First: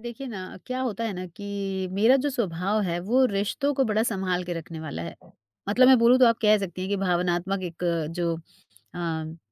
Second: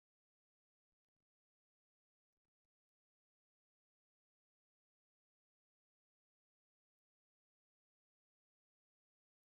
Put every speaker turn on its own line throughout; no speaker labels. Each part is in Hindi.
देखिए ना, क्या होता है ना कि मेरा जो स्वभाव है वो रिश्तों को बड़ा सँभाल के रखने वाला है। मतलब मैं बोलूँ तो आप कह सकती हैं कि भावनात्मक एक जो अ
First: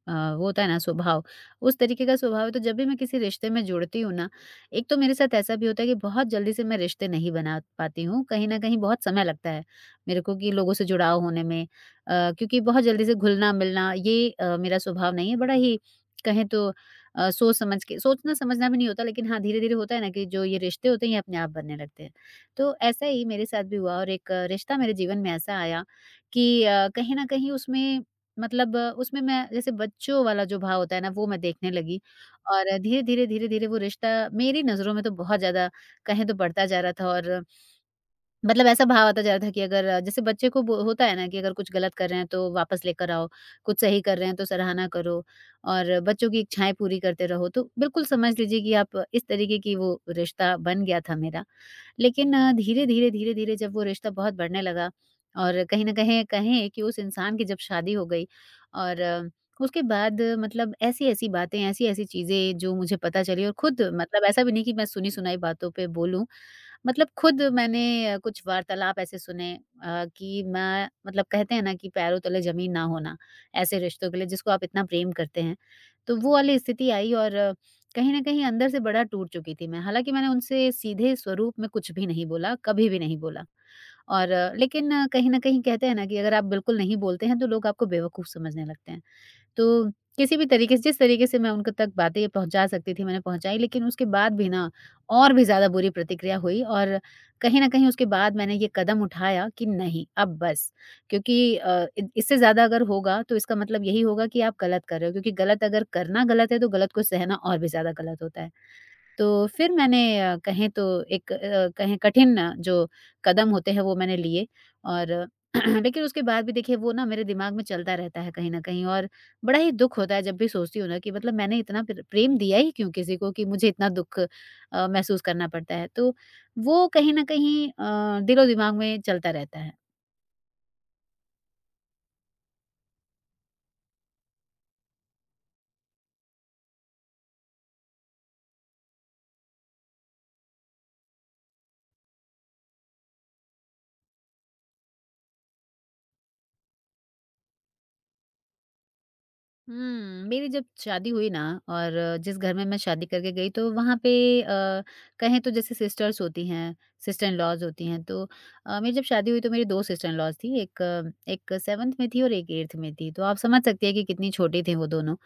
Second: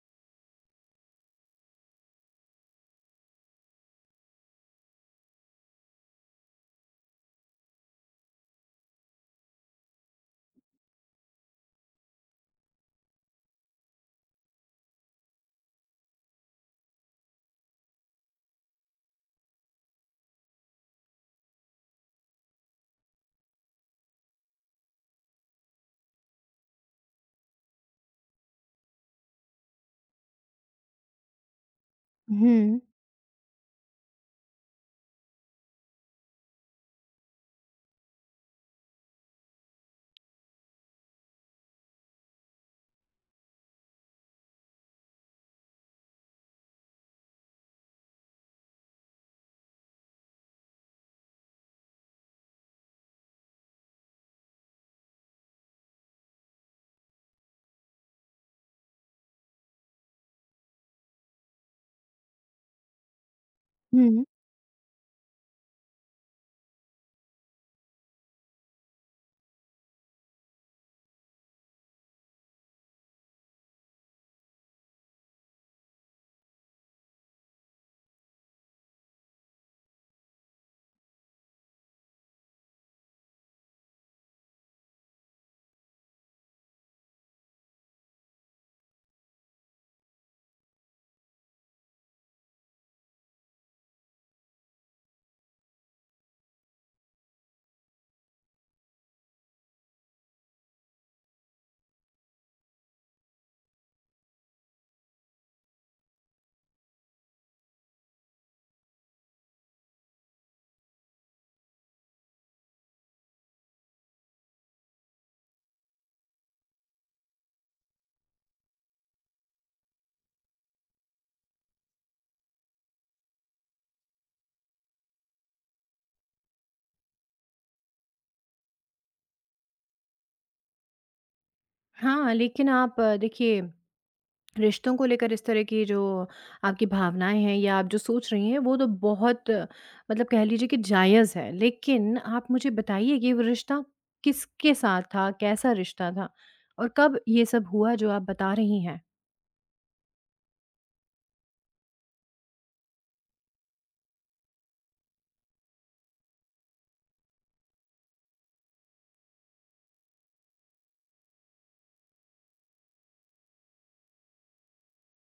अ, वो होता है ना स्वभाव, उस तरीके का स्वभाव है। तो जब भी मैं किसी रिश्ते में जुड़ती हूँ ना, एक तो मेरे साथ ऐसा भी होता है कि बहुत जल्दी से मैं रिश्ते नहीं बना पाती हूँ, कहीं न कहीं बहुत समय लगता है मेरे को कि लोगों से जुड़ाव होने में। क्योंकि बहुत जल्दी से घुलना-मिलना ये मेरा स्वभाव नहीं है, बड़ा ही कहें तो सोच समझ के सोचना-समझना भी नहीं होता, लेकिन हाँ, धीरे-धीरे होता है ना कि जो ये रिश्ते होते हैं ये अपने आप बनने लगते हैं। तो ऐसा ही मेरे साथ भी हुआ, और एक रिश्ता मेरे जीवन में ऐसा आया कि कहीं न कहीं उसमें मतलब उसमें मैं जैसे बच्चों वाला जो भाव होता है ना वो मैं देखने लगी। और
हुँ।
धीरे-धीरे, धीरे-धीरे वो रिश्ता मेरी नज़रों में तो बहुत ज़्यादा कहें तो बढ़ता जा रहा था, और मतलब ऐसा भाव आता जा रहा था कि अगर जैसे बच्चे को बो होता है ना कि अगर कुछ गलत कर रहे हैं तो वापस लेकर आओ, कुछ सही कर रहे हैं तो सराहना करो, और बच्चों की इच्छाएँ पूरी करते रहो। तो बिल्कुल समझ लीजिए कि आप इस तरीके की वो रिश्ता बन गया था मेरा। लेकिन धीरे-धीरे, धीरे-धीरे जब वो रिश्ता बहुत बढ़ने लगा, और कहीं न कहीं कहें कि उस इंसान की जब शादी हो गई, और उसके बाद मतलब ऐसी-ऐसी बातें, ऐसी-ऐसी चीज़ें जो मुझे पता चली। और खुद, मतलब
हुँ।
ऐसा भी नहीं कि मैं सुनी-सुनाई बातों पे बोलूँ, मतलब खुद मैंने कुछ वार्तालाप ऐसे सुने कि मैं, मतलब कहते हैं ना कि पैरों तले जमीन ना होना, ऐसे रिश्तों के लिए जिसको आप इतना प्रेम करते हैं। तो वो वाली स्थिति आई, और कहीं ना कहीं अंदर से बड़ा टूट चुकी थी मैं, हालांकि मैंने उनसे सीधे स्वरूप में कुछ भी नहीं बोला, कभी भी नहीं बोला। और लेकिन कहीं ना कहीं कहते हैं ना कि अगर आप बिल्कुल नहीं बोलते हैं तो लोग आपको बेवकूफ समझने लगते हैं। तो किसी भी तरीके से, जिस तरीके से मैं उनके तक बातें पहुँचा सकती थी मैंने पहुँचाई, लेकिन उसके बाद भी ना, और भी ज़्यादा बुरी प्रतिक्रिया हुई। और कहीं न कहीं उसके बाद मैंने ये कदम उठाया कि नहीं, अब बस। क्योंकि अ, इ इससे ज़्यादा अगर होगा तो इसका मतलब यही होगा कि आप गलत कर रहे हो, क्योंकि गलत, अगर करना गलत है तो गलत को सहना और भी ज़्यादा गलत होता है। तो फिर मैंने कहें तो एक कहें कठिन जो कदम होते हैं वो मैंने लिए। और लेकिन उसके बाद भी देखिए, वो ना मेरे दिमाग में चलता रहता है कहीं न कहीं, और बड़ा ही दुःख होता है जब भी सोचती हूँ ना कि मतलब मैंने इतना प्रेम दिया ही क्यों किसी को, कि मुझे इतना दुःख महसूस करना पड़ता है। तो वो कहीं न कहीं दिलो-दिमाग में चलता रहता है।
हाँ, लेकिन आप देखिए, रिश्तों को लेकर इस तरह की जो आपकी भावनाएँ हैं या आप जो सोच रही हैं, वो तो बहुत मतलब कह लीजिए कि जायज़ है। लेकिन आप मुझे बताइए कि वो रिश्ता किसके साथ था? कैसा रिश्ता था? और कब ये सब हुआ जो आप बता रही हैं?
हुँ, मेरी जब शादी हुई ना, और जिस घर में मैं शादी करके गई, तो वहाँ पे अ, कहें तो जैसे सिस्टर्स होती हैं, सिस्टर इन लॉज़ होती हैं, तो मेरी जब शादी हुई तो मेरी 2 सिस्टर इन लॉज़ थी, एक एक 7th में थी और एक 8th में थी। तो आप समझ सकती हैं कि कितनी छोटी थी वो दोनों।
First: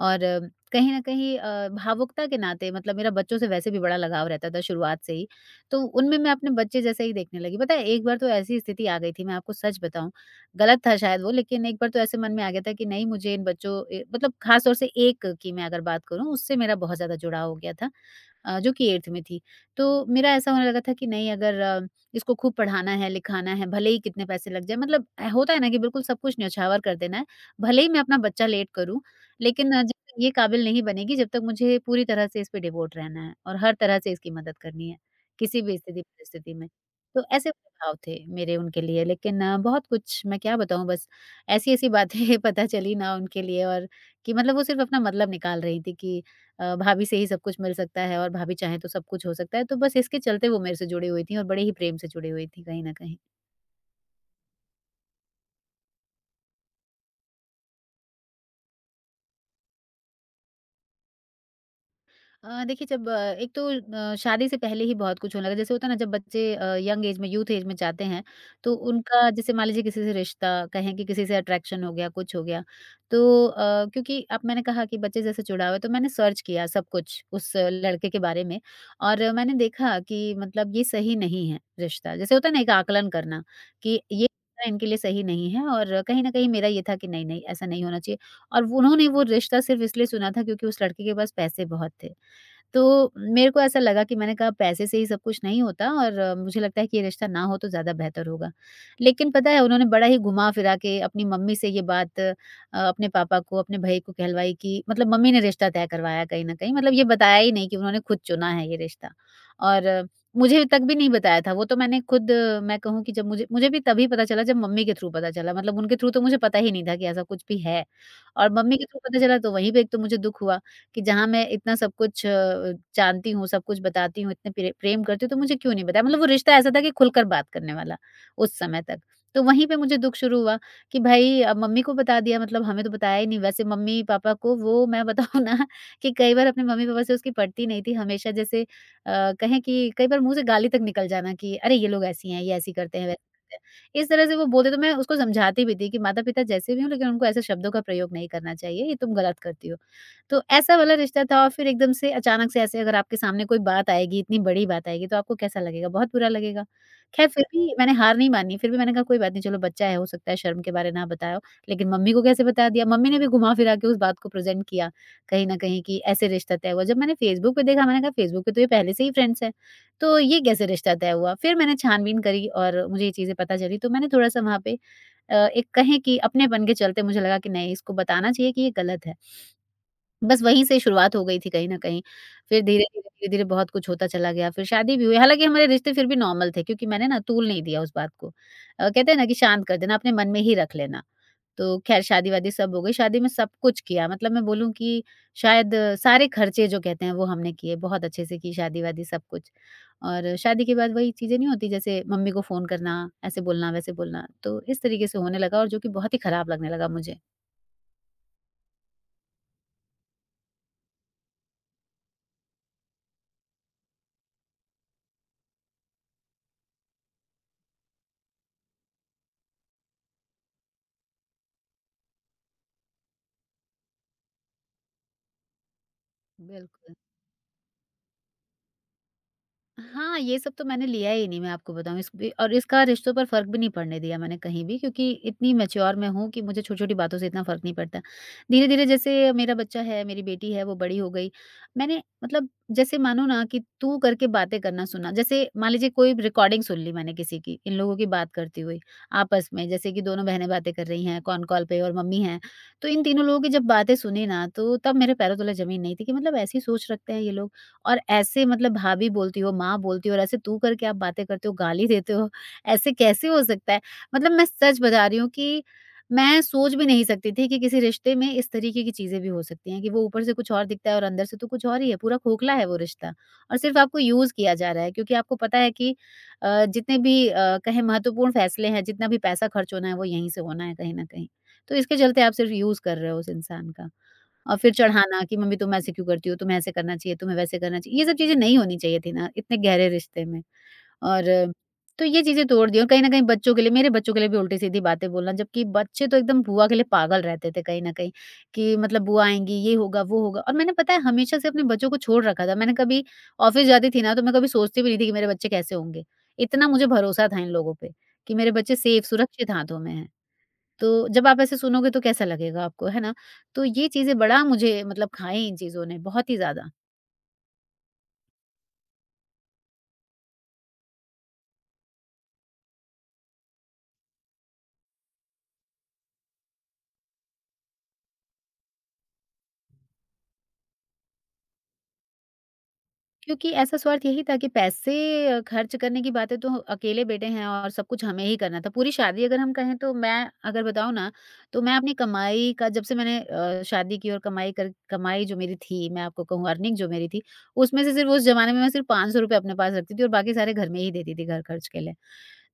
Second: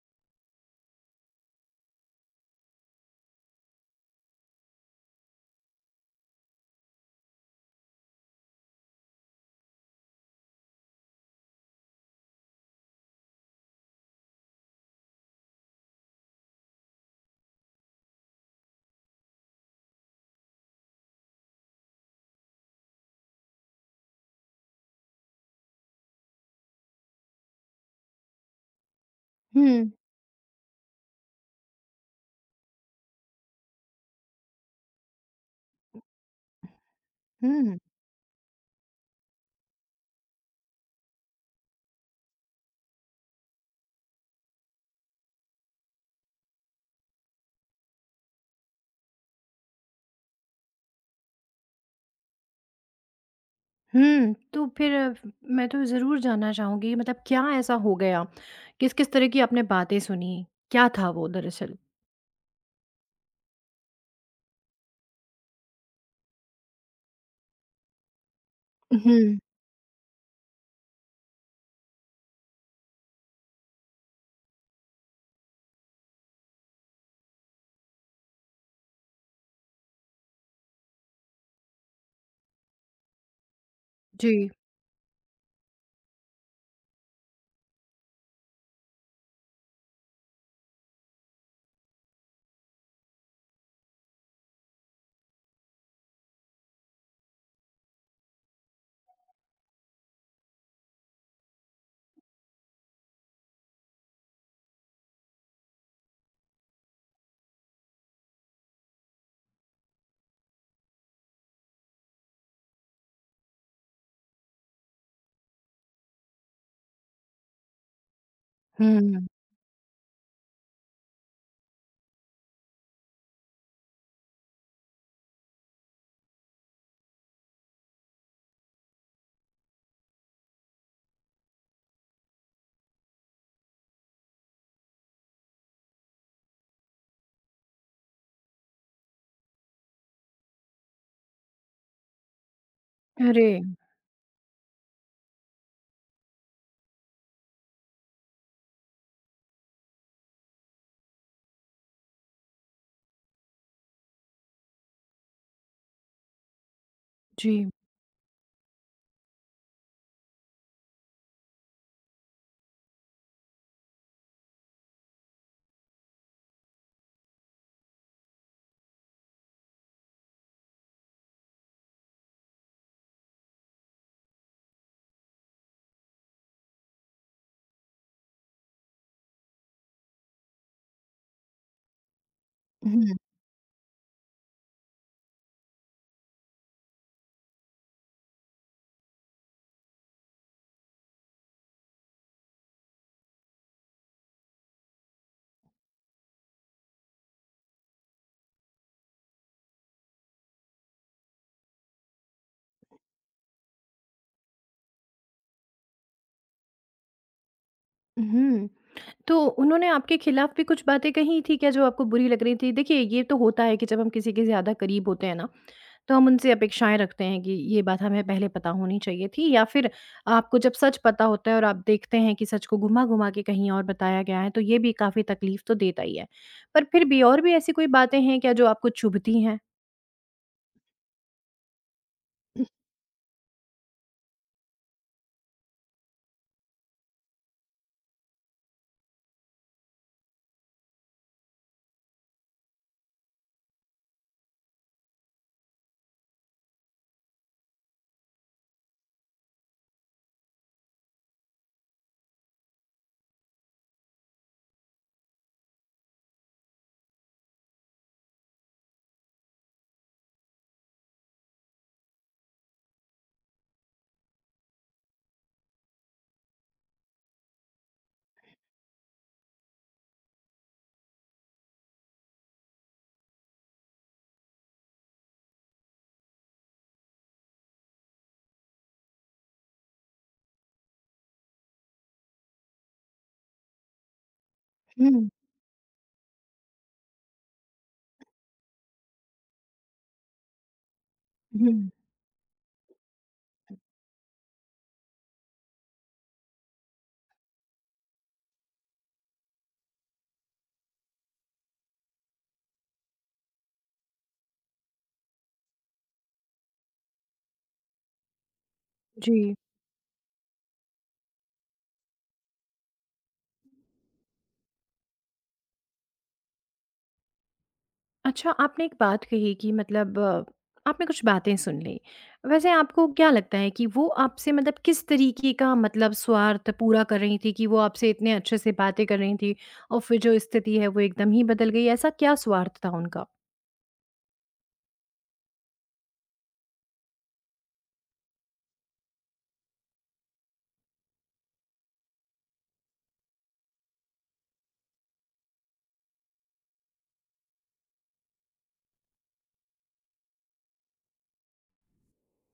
और कहीं न कहीं भावुकता के नाते, मतलब मेरा बच्चों से वैसे भी बड़ा लगाव रहता था शुरुआत से ही, तो उनमें मैं अपने बच्चे जैसे ही देखने लगी। पता है, एक बार तो ऐसी स्थिति आ गई थी, मैं आपको सच बताऊँ, गलत था शायद वो, लेकिन एक बार तो ऐसे मन में आ गया था कि नहीं मुझे इन बच्चों, मतलब खास तौर से एक की मैं अगर बात करूँ, उससे मेरा बहुत ज़्यादा जुड़ाव हो गया था, जो कि 8th में थी। तो मेरा ऐसा होने लगा था कि नहीं, अगर इसको खूब पढ़ाना है, लिखाना है, भले ही कितने पैसे लग जाए, मतलब होता है ना कि बिल्कुल सब कुछ न्यौछावर कर देना है। भले ही मैं अपना बच्चा लेट करूँ, लेकिन
हुँ।
जब तक ये काबिल नहीं बनेगी, जब तक मुझे पूरी तरह से इस पे डिवोट रहना है, और हर तरह से इसकी मदद करनी है, किसी भी स्थिति परिस्थिति में। तो ऐसे उनके
हुँ।
भाव थे मेरे, उनके लिए, लेकिन बहुत कुछ मैं क्या बताऊँ, बस ऐसी-ऐसी बातें पता चली ना उनके लिए, और कि मतलब वो सिर्फ़ अपना मतलब निकाल रही थी, कि भाभी से ही सब कुछ मिल सकता है, और भाभी चाहें तो सब कुछ हो सकता है। तो बस इसके चलते वो मेरे से जुड़ी हुई थीं, और बड़े ही प्रेम से जुड़ी हुई थीं कहीं न कहीं।
हुँ, तो फिर मैं तो ज़रूर जानना चाहूँगी मतलब क्या ऐसा हो गया? किस-किस तरह की आपने बातें सुनी? क्या था वो दरअसल?
देखिए, जब एक तो शादी से पहले ही बहुत कुछ होने लगा, जैसे होता है ना जब बच्चे यंग एज में, यूथ एज में जाते हैं, तो उनका
हुँ।
जैसे मान लीजिए किसी से रिश्ता, कहें कि किसी से अट्रैक्शन हो गया, कुछ हो गया, तो क्योंकि अब मैंने कहा कि बच्चे जैसे जुड़ा हुआ है, तो मैंने सर्च किया सब कुछ उस लड़के के बारे में। और मैंने देखा कि मतलब ये सही नहीं है रिश्ता, जैसे होता है ना एक आकलन करना, कि ये
जी।
रिश्ता इनके लिए सही नहीं है, और कहीं ना कहीं मेरा ये था कि नहीं, नहीं, ऐसा नहीं होना चाहिए। और उन्होंने वो रिश्ता सिर्फ इसलिए चुना था क्योंकि उस लड़के के पास पैसे बहुत थे। तो मेरे को ऐसा लगा, कि मैंने कहा पैसे से ही सब कुछ नहीं होता, और मुझे लगता है कि ये रिश्ता ना हो तो ज़्यादा बेहतर होगा। लेकिन पता है, उन्होंने बड़ा ही घुमा फिरा के अपनी मम्मी से ये बात, अपने पापा को, अपने भई को कहलवाई, कि मतलब मम्मी ने रिश्ता तय करवाया, कहीं न कहीं मतलब ये बताया ही नहीं कि उन्होंने खुद चुना है ये रिश्ता। और मुझे तक भी नहीं बताया था वो। तो मैंने खुद, मैं कहूँ कि जब मुझे मुझे भी तभी पता चला, जब मम्मी के थ्रू पता चला, मतलब उनके थ्रू, तो मुझे पता ही नहीं था कि ऐसा कुछ भी है। और मम्मी के थ्रू पता
हुँ।
चला, तो वहीं पे एक तो मुझे दुःख हुआ कि जहाँ मैं इतना सब कुछ जानती हूँ, सब कुछ बताती हूँ, इतने प्रेम करती हूँ, तो मुझे क्यों नहीं बताया? मतलब वो रिश्ता ऐसा था कि खुलकर बात करने वाला, उस समय तक। तो वहीं पे मुझे दुःख शुरू हुआ, कि भाई अब मम्मी को बता दिया, मतलब हमें तो बताया ही नहीं। वैसे मम्मी-पापा को वो मैं बताऊँ ना कि कई बार अपने मम्मी-पापा से उसकी पटती नहीं थी। हमेशा, जैसे कहें कि कई बार मुँह से गाली तक निकल जाना कि अरे! ये लोग ऐसी हैं, ये ऐसी करते हैं, वैसे
अरे!
करते हैं। इस तरह से वो बोलते, तो मैं उसको समझाती भी थी कि माता-पिता जैसे भी हों, लेकिन उनको ऐसे शब्दों का प्रयोग नहीं करना चाहिए, ये तुम गलत करती हो। तो ऐसा वाला रिश्ता था। और फिर एकदम से, अचानक से, ऐसे अगर आपके सामने कोई बात आएगी, इतनी बड़ी बात आएगी, तो आपको कैसा लगेगा? बहुत बुरा लगेगा। ख़ैर, फिर
जी।
भी मैंने हार नहीं मानी, फिर भी मैंने कहा कोई बात नहीं, चलो बच्चा है, हो सकता है शर्म के बारे ना बताया हो, लेकिन मम्मी को कैसे बता दिया? मम्मी ने भी घुमा-फिरा के उस बात को प्रेज़ेंट किया, कहीं न कहीं, कि ऐसे रिश्ता तय हुआ। जब मैंने फ़ेसबुक पे देखा, मैंने कहा फ़ेसबुक पे तो ये पहले से ही फ्रेंड्स हैं, तो ये कैसे रिश्ता तय हुआ? फिर मैंने छानबीन करी और मुझे ये चीज़ें पता चली तो मैंने थोड़ा-सा वहाँ पे एक कहें कि अपनेपन के चलते मुझे लगा कि नहीं इसको बताना चाहिए कि ये गलत है। बस वहीं से शुरुआत हो गई थी कहीं न कहीं। फिर धीरे-धीरे,
हुँ।
धीरे-धीरे बहुत कुछ होता चला गया, फिर शादी भी हुई। हालाँकि हमारे रिश्ते फिर भी नॉर्मल थे क्योंकि मैंने ना तूल नहीं दिया उस बात को। कहते हैं ना कि शांत कर देना, अपने मन में ही रख लेना। तो ख़ैर शादी-वादी सब हो गई, शादी में सब कुछ किया मतलब मैं बोलूँ कि शायद सारे खर्चे जो कहते हैं वो हमने किए, बहुत अच्छे से की शादी-वादी सब कुछ। और शादी के बाद वही चीज़ें नहीं होती जैसे मम्मी को फ़ोन करना, ऐसे बोलना, वैसे बोलना, तो इस तरीके से होने लगा और जो कि बहुत ही ख़राब लगने लगा मुझे।
हुँ। तो उन्होंने आपके खिलाफ भी कुछ बातें कही थी क्या जो आपको बुरी लग रही थी? देखिए, ये तो होता है कि जब हम किसी के ज़्यादा करीब होते हैं ना, तो हम उनसे अपेक्षाएँ रखते हैं कि ये बात हमें पहले पता होनी चाहिए थी, या फिर आपको जब सच पता होता है और आप देखते हैं कि सच को घुमा-घुमा के कहीं और बताया गया है, तो ये भी काफ़ी तकलीफ़ तो देता ही है। पर
बिल्कुल।
फिर भी और भी ऐसी कोई बातें हैं क्या जो आपको चुभती हैं?
हाँ, ये सब तो मैंने लिया ही नहीं मैं आपको बताऊँ इस बी और
हुँ।
इसका रिश्तों पर फ़र्क भी नहीं पड़ने दिया मैंने कहीं भी क्योंकि इतनी मैच्योर मैं हूँ कि मुझे छोटी-छोटी बातों से इतना फ़र्क नहीं पड़ता। धीरे-धीरे जैसे मेरा बच्चा है, मेरी बेटी है, वो बड़ी हो गई। मैंने मतलब जैसे मानो ना कि तू करके बातें करना सुना, जैसे मान लीजिए कोई रिकॉर्डिंग सुन ली मैंने किसी की, इन लोगों की बात करती हुई आपस में जैसे कि दोनों बहनें बातें कर रही हैं, कौन कॉल पे और मम्मी हैं। तो इन तीनों लोगों की जब बातें सुनी ना, तो तब मेरे पैरों तले ज़मीन नहीं थी कि मतलब ऐसी सोच रखते हैं ये लोग। और ऐसे मतलब भाभी बोलती हो, माँ बोलती हो और ऐसे तू करके आप बातें करते हो, गाली देते हो, ऐसे कैसे हो सकता है? मतलब मैं सच बता रही हूँ कि मैं सोच भी नहीं सकती थी कि किसी रिश्ते में इस तरीके की चीज़ें भी हो सकती हैं कि वो ऊपर से कुछ और दिखता है और अंदर से तो कुछ और ही है, पूरा खोखला है वो रिश्ता और सिर्फ़ आपको यूज़ किया जा रहा है क्योंकि आपको पता है कि जितने भी कहें महत्वपूर्ण फ़ैसले हैं, जितना भी पैसा खर्च होना है, वो यहीं से होना है कहीं न कहीं। तो इसके चलते आप सिर्फ़ यूज़ कर रहे हो उस इंसान का। और फिर चढ़ाना
हुँ।
कि मम्मी तुम ऐसे क्यों करती हो? तुम्हें ऐसे करना चाहिए, तुम्हें वैसे करना चाहिए। ये सब चीज़ें नहीं होनी चाहिए थी ना इतने गहरे रिश्ते में और
हुँ।
तो ये चीज़ें तोड़ दी और कहीं न कहीं बच्चों के लिए मेरे बच्चों के लिए भी उल्टी-सीधी बातें बोलना जबकि बच्चे तो एकदम बुआ के लिए पागल रहते थे कहीं न कहीं कि मतलब बुआ आएँगी, ये होगा, वो होगा और मैंने पता है हमेशा से अपने बच्चों को छोड़ रखा था। मैंने कभी ऑफ़िस जाती थी ना तो मैं कभी सोचती भी नहीं थी कि मेरे बच्चे कैसे होंगे। इतना मुझे भरोसा था इन लोगों पे कि मेरे बच्चे सेफ सुरक्षित
जी।
हाथों में हैं। तो जब आप ऐसे सुनोगे तो कैसा लगेगा आपको, है ना? तो ये चीज़ें बड़ा मुझे मतलब खाएँ इन चीज़ों ने बहुत ही ज़्यादा।
अच्छा, आपने एक बात कही कि आपने कुछ बातें सुन ली। वैसे आपको क्या लगता है कि वो आपसे मतलब किस तरीके का मतलब स्वार्थ पूरा कर रही थी कि वो आपसे इतने अच्छे से बातें कर रही थी और फिर जो स्थिति है वो एकदम ही बदल गई? ऐसा क्या स्वार्थ था उनका?
क्योंकि ऐसा स्वार्थ यही था कि पैसे खर्च करने की बातें तो अकेले बेटे हैं और सब कुछ हमें ही करना था। पूरी शादी अगर हम कहें तो मैं अगर बताऊँ ना, तो मैं अपनी कमाई का जब से मैंने शादी की और कमाई जो मेरी थी, मैं आपको कहूँ अर्निंग जो मेरी थी, उसमें से सिर्फ़ उस ज़माने में मैं सिर्फ़ ₹500 अपने पास रखती थी और बाकी सारे घर में ही देती थी घर खर्च के लिए।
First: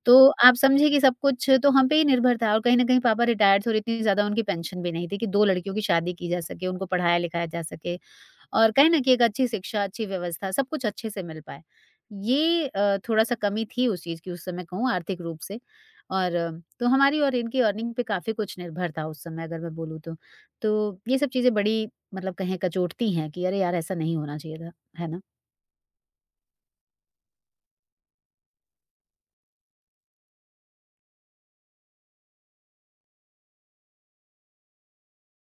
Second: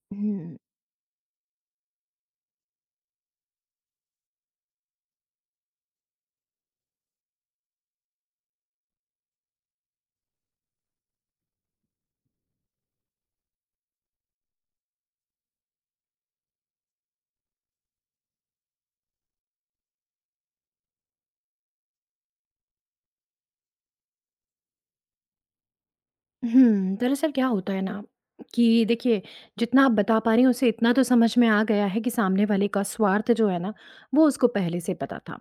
तो आप समझिए कि सब कुछ तो हम पे ही निर्भर था और कहीं न कहीं पापा रिटायर थे और इतनी ज़्यादा उनकी पेंशन भी नहीं थी कि 2 लड़कियों की शादी की जा सके, उनको पढ़ाया-लिखाया जा सके और कहीं न कहीं एक अच्छी शिक्षा, अच्छी व्यवस्था सब कुछ अच्छे से मिल पाए। ये थोड़ा-सा कमी थी उस चीज़ की उस समय कहूँ आर्थिक रूप से और तो हमारी और इनकी अर्निंग पे काफ़ी कुछ निर्भर था उस समय अगर मैं बोलूँ तो। तो ये सब चीज़ें बड़ी मतलब कहें कचोटती हैं कि अरे यार! ऐसा नहीं होना चाहिए था। है ना?
हुँ, दरअसल क्या होता है ना कि देखिए, जितना आप बता पा रही हैं उसे इतना तो समझ में आ गया है कि सामने वाले का स्वार्थ जो है ना, वो उसको पहले से पता था।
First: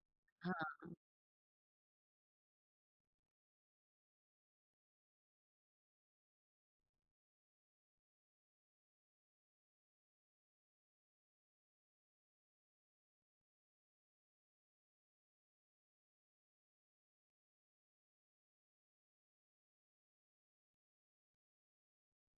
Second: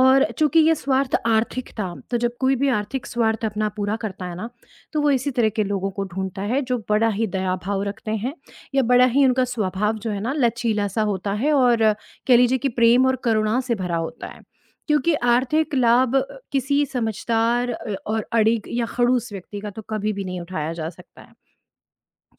और चूँकि ये
हाँ,
स्वार्थ आर्थिक था, तो जब कोई भी आर्थिक स्वार्थ अपना पूरा करता है ना, तो वो इसी तरह के लोगों को ढूँढता है जो बड़ा ही दया भाव रखते हैं या बड़ा ही उनका स्वभाव जो है ना लचीला-सा होता है और कह लीजिए कि प्रेम और करुणा से भरा होता है। क्योंकि आर्थिक लाभ किसी समझदार और अड़िग या खड़ूस व्यक्ति का तो कभी भी नहीं उठाया जा सकता है।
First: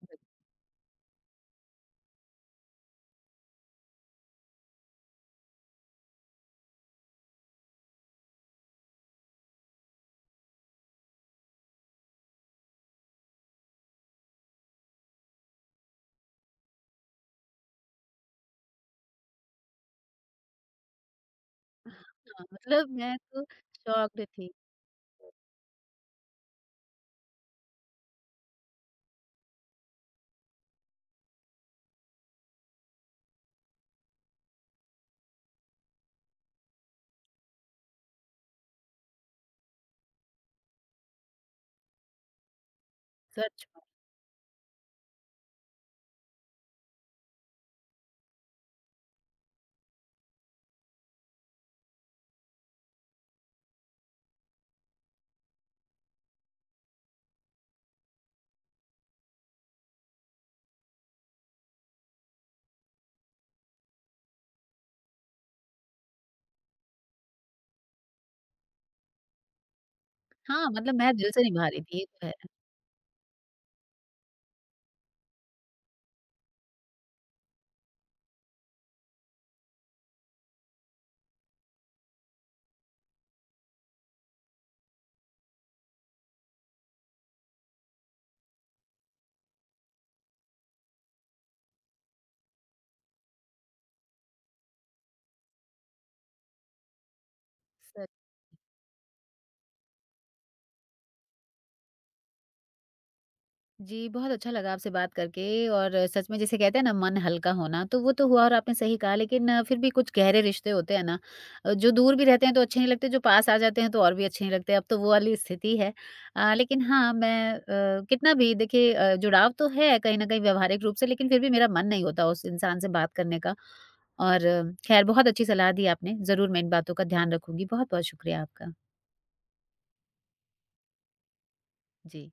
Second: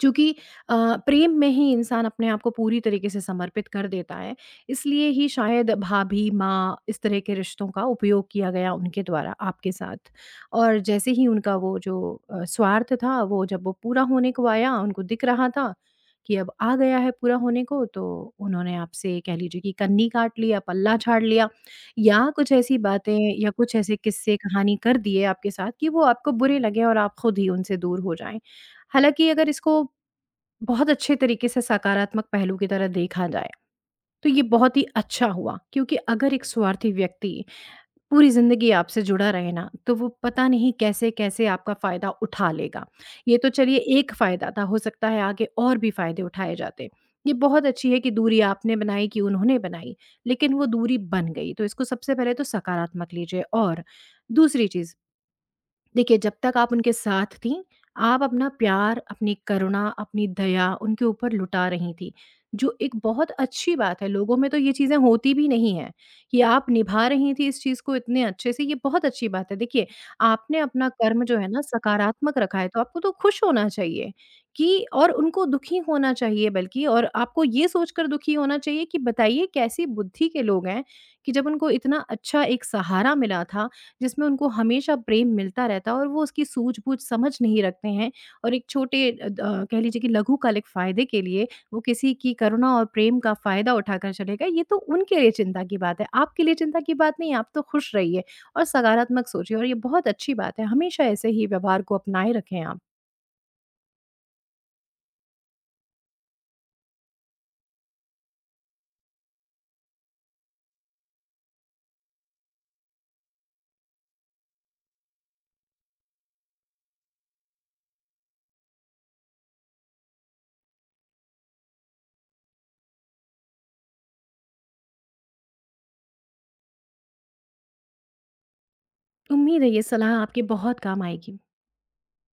चूँकि अ, प्रेम में ही इंसान अपने आप को पूरी तरीके से समर्पित कर देता है, इसलिए ही शायद भाभी, माँ इस तरह के रिश्तों का उपयोग किया गया उनके द्वारा आपके साथ। और जैसे ही उनका वो जो स्वार्थ था, वो जब वो पूरा होने को आया, उनको दिख रहा था कि अब आ गया है पूरा होने को, तो उन्होंने आपसे कह लीजिए कि कन्नी काट लिया, पल्ला झाड़ लिया या
हाँ,
कुछ ऐसी
मतलब मैं
बातें
तो
या कुछ ऐसे
शॉक्ड
किस्से
थी,
कहानी कर दिए आपके साथ कि वो आपको बुरे लगे और आप खुद ही उनसे दूर हो जाएँ। हालाँकि अगर इसको बहुत अच्छे तरीके से सकारात्मक पहलू की तरह देखा जाए तो ये बहुत ही अच्छा हुआ, क्योंकि अगर एक स्वार्थी व्यक्ति पूरी जिंदगी आपसे जुड़ा रहे ना, तो वो पता नहीं कैसे कैसे आपका फायदा उठा लेगा। ये तो
सच।
चलिए एक फायदा था, हो सकता है आगे और भी फायदे उठाए जाते। ये बहुत अच्छी है कि दूरी आपने बनाई कि उन्होंने बनाई, लेकिन वो दूरी बन गई, तो इसको सबसे पहले तो सकारात्मक लीजिए। और दूसरी चीज, देखिए, जब तक आप उनके साथ थीं, आप अपना प्यार, अपनी करुणा, अपनी दया उनके ऊपर लुटा रही थीं, जो एक बहुत अच्छी बात है। लोगों में तो ये चीज़ें होती भी नहीं हैं कि आप निभा रही थीं इस चीज़ को इतने अच्छे से, ये बहुत अच्छी बात है। देखिए, आपने
हाँ,
अपना
मतलब मैं
कर्म
दिल
जो
से
है ना
निभा रही थी, ये तो है।
सकारात्मक रखा है, तो आपको तो खुश होना चाहिए कि और उनको दुखी होना चाहिए, बल्कि और आपको ये सोचकर दुखी होना चाहिए कि बताइए कैसी बुद्धि के लोग हैं कि जब उनको इतना अच्छा एक सहारा मिला था जिसमें उनको हमेशा प्रेम मिलता रहता है और वो उसकी सूझबूझ समझ नहीं रखते हैं और एक छोटे अ, द अ, कह लीजिए कि लघुकालिक फ़ायदे के लिए वो किसी की करुणा और प्रेम का फ़ायदा उठाकर चले गए, ये तो उनके लिए चिंता की बात है। आपके लिए चिंता की बात नहीं है, आप तो खुश
सच।
रहिए और सकारात्मक सोचिए और ये बहुत अच्छी बात है। हमेशा ऐसे ही व्यवहार को अपनाए रखें आप।
जी, बहुत अच्छा लगा आपसे बात करके और सच में जिसे कहते हैं ना मन हल्का होना, तो वो तो हुआ और आपने सही कहा लेकिन फिर भी कुछ गहरे रिश्ते होते हैं ना जो दूर भी रहते हैं तो अच्छे नहीं लगते, जो पास आ जाते हैं तो और भी अच्छे नहीं लगते, अब तो वो वाली स्थिति है। लेकिन हाँ, मैं कितना भी देखिए जुड़ाव तो है कहीं न कहीं व्यावहारिक रूप से लेकिन फिर भी मेरा मन नहीं होता उस इंसान से बात करने का। और खैर बहुत अच्छी सलाह दी आपने, ज़रूर मैं इन बातों का ध्यान रखूँगी, बहुत-बहुत शुक्रिया आपका।
उम्मीद है ये सलाह आपके बहुत काम आएगी।
जी।